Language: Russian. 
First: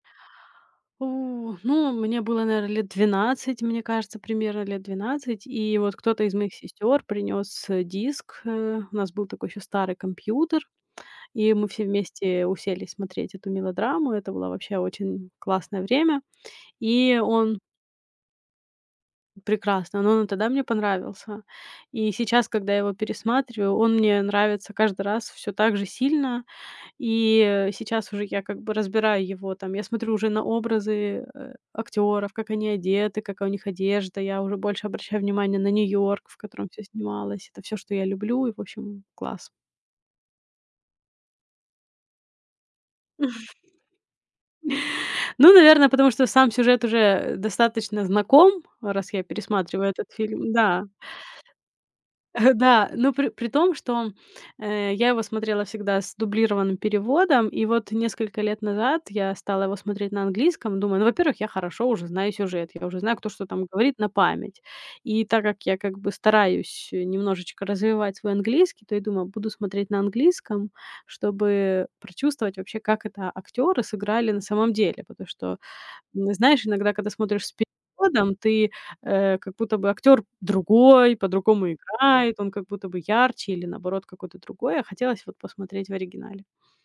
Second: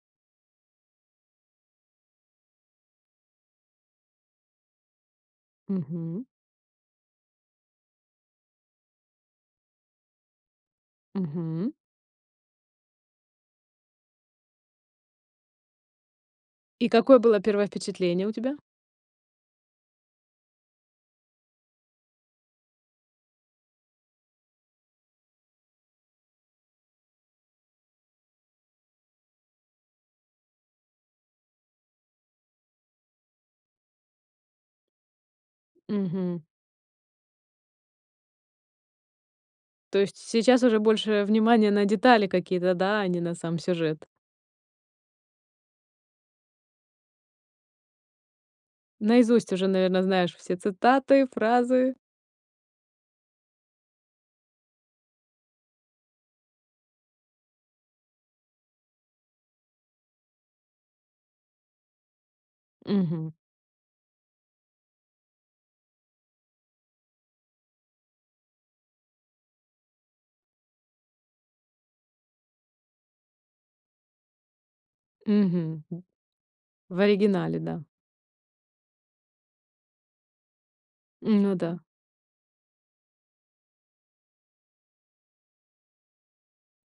О, ну, мне было, наверное, лет 12. Мне кажется, примерно лет 12. И вот кто-то Мгм. из моих сестёр принёс диск, э. У нас был такой ещё старый компьютер, и мы Мгм. все вместе уселись смотреть эту мелодраму. Это была вообще очень классное время. И И какое было он первое впечатление у тебя? Прекрасный, но он и тогда мне понравился. И сейчас, когда я его пересматриваю, он мне нравится каждый раз всё так же сильно. И сейчас уже я как бы разбираю его там Я смотрю уже на образы, э, актёров, как они одеты, какая у них одежда. Я уже больше обращаю внимание на Нью-Йорк, в Мгм. котором всё снималось. Это всё, что я люблю. И в общем, класс. То есть сейчас уже больше внимания на детали какие-то, да, а не на сам сюжет. Ну, наверно, потому что сам сюжет уже достаточно знаком, раз я Наизусть уже, пересматриваю наверно, этот знаешь фильм. все Да. цитаты, фразы. Да, но при при том, что, э, я его смотрела всегда с дублированным переводом, и вот несколько лет назад я стала его смотреть на английском, думаю: "Ну, во-первых, я хорошо уже знаю сюжет, я уже знаю, кто Мгм. что там говорит на память". И так как я как бы стараюсь, э, немножечко развивать свой английский, то я думаю, буду смотреть на английском, чтобы прочувствовать вообще, как это актёры сыграли на самом деле. Потому что, Мгм. м, знаешь, иногда, В когда смотришь с оригинале да. переводом, ты, э, как будто бы актёр другой, Ну по-другому да. играет, он как будто бы ярче или, наоборот, какой-то другой. А хотелось вот посмотреть в оригинале.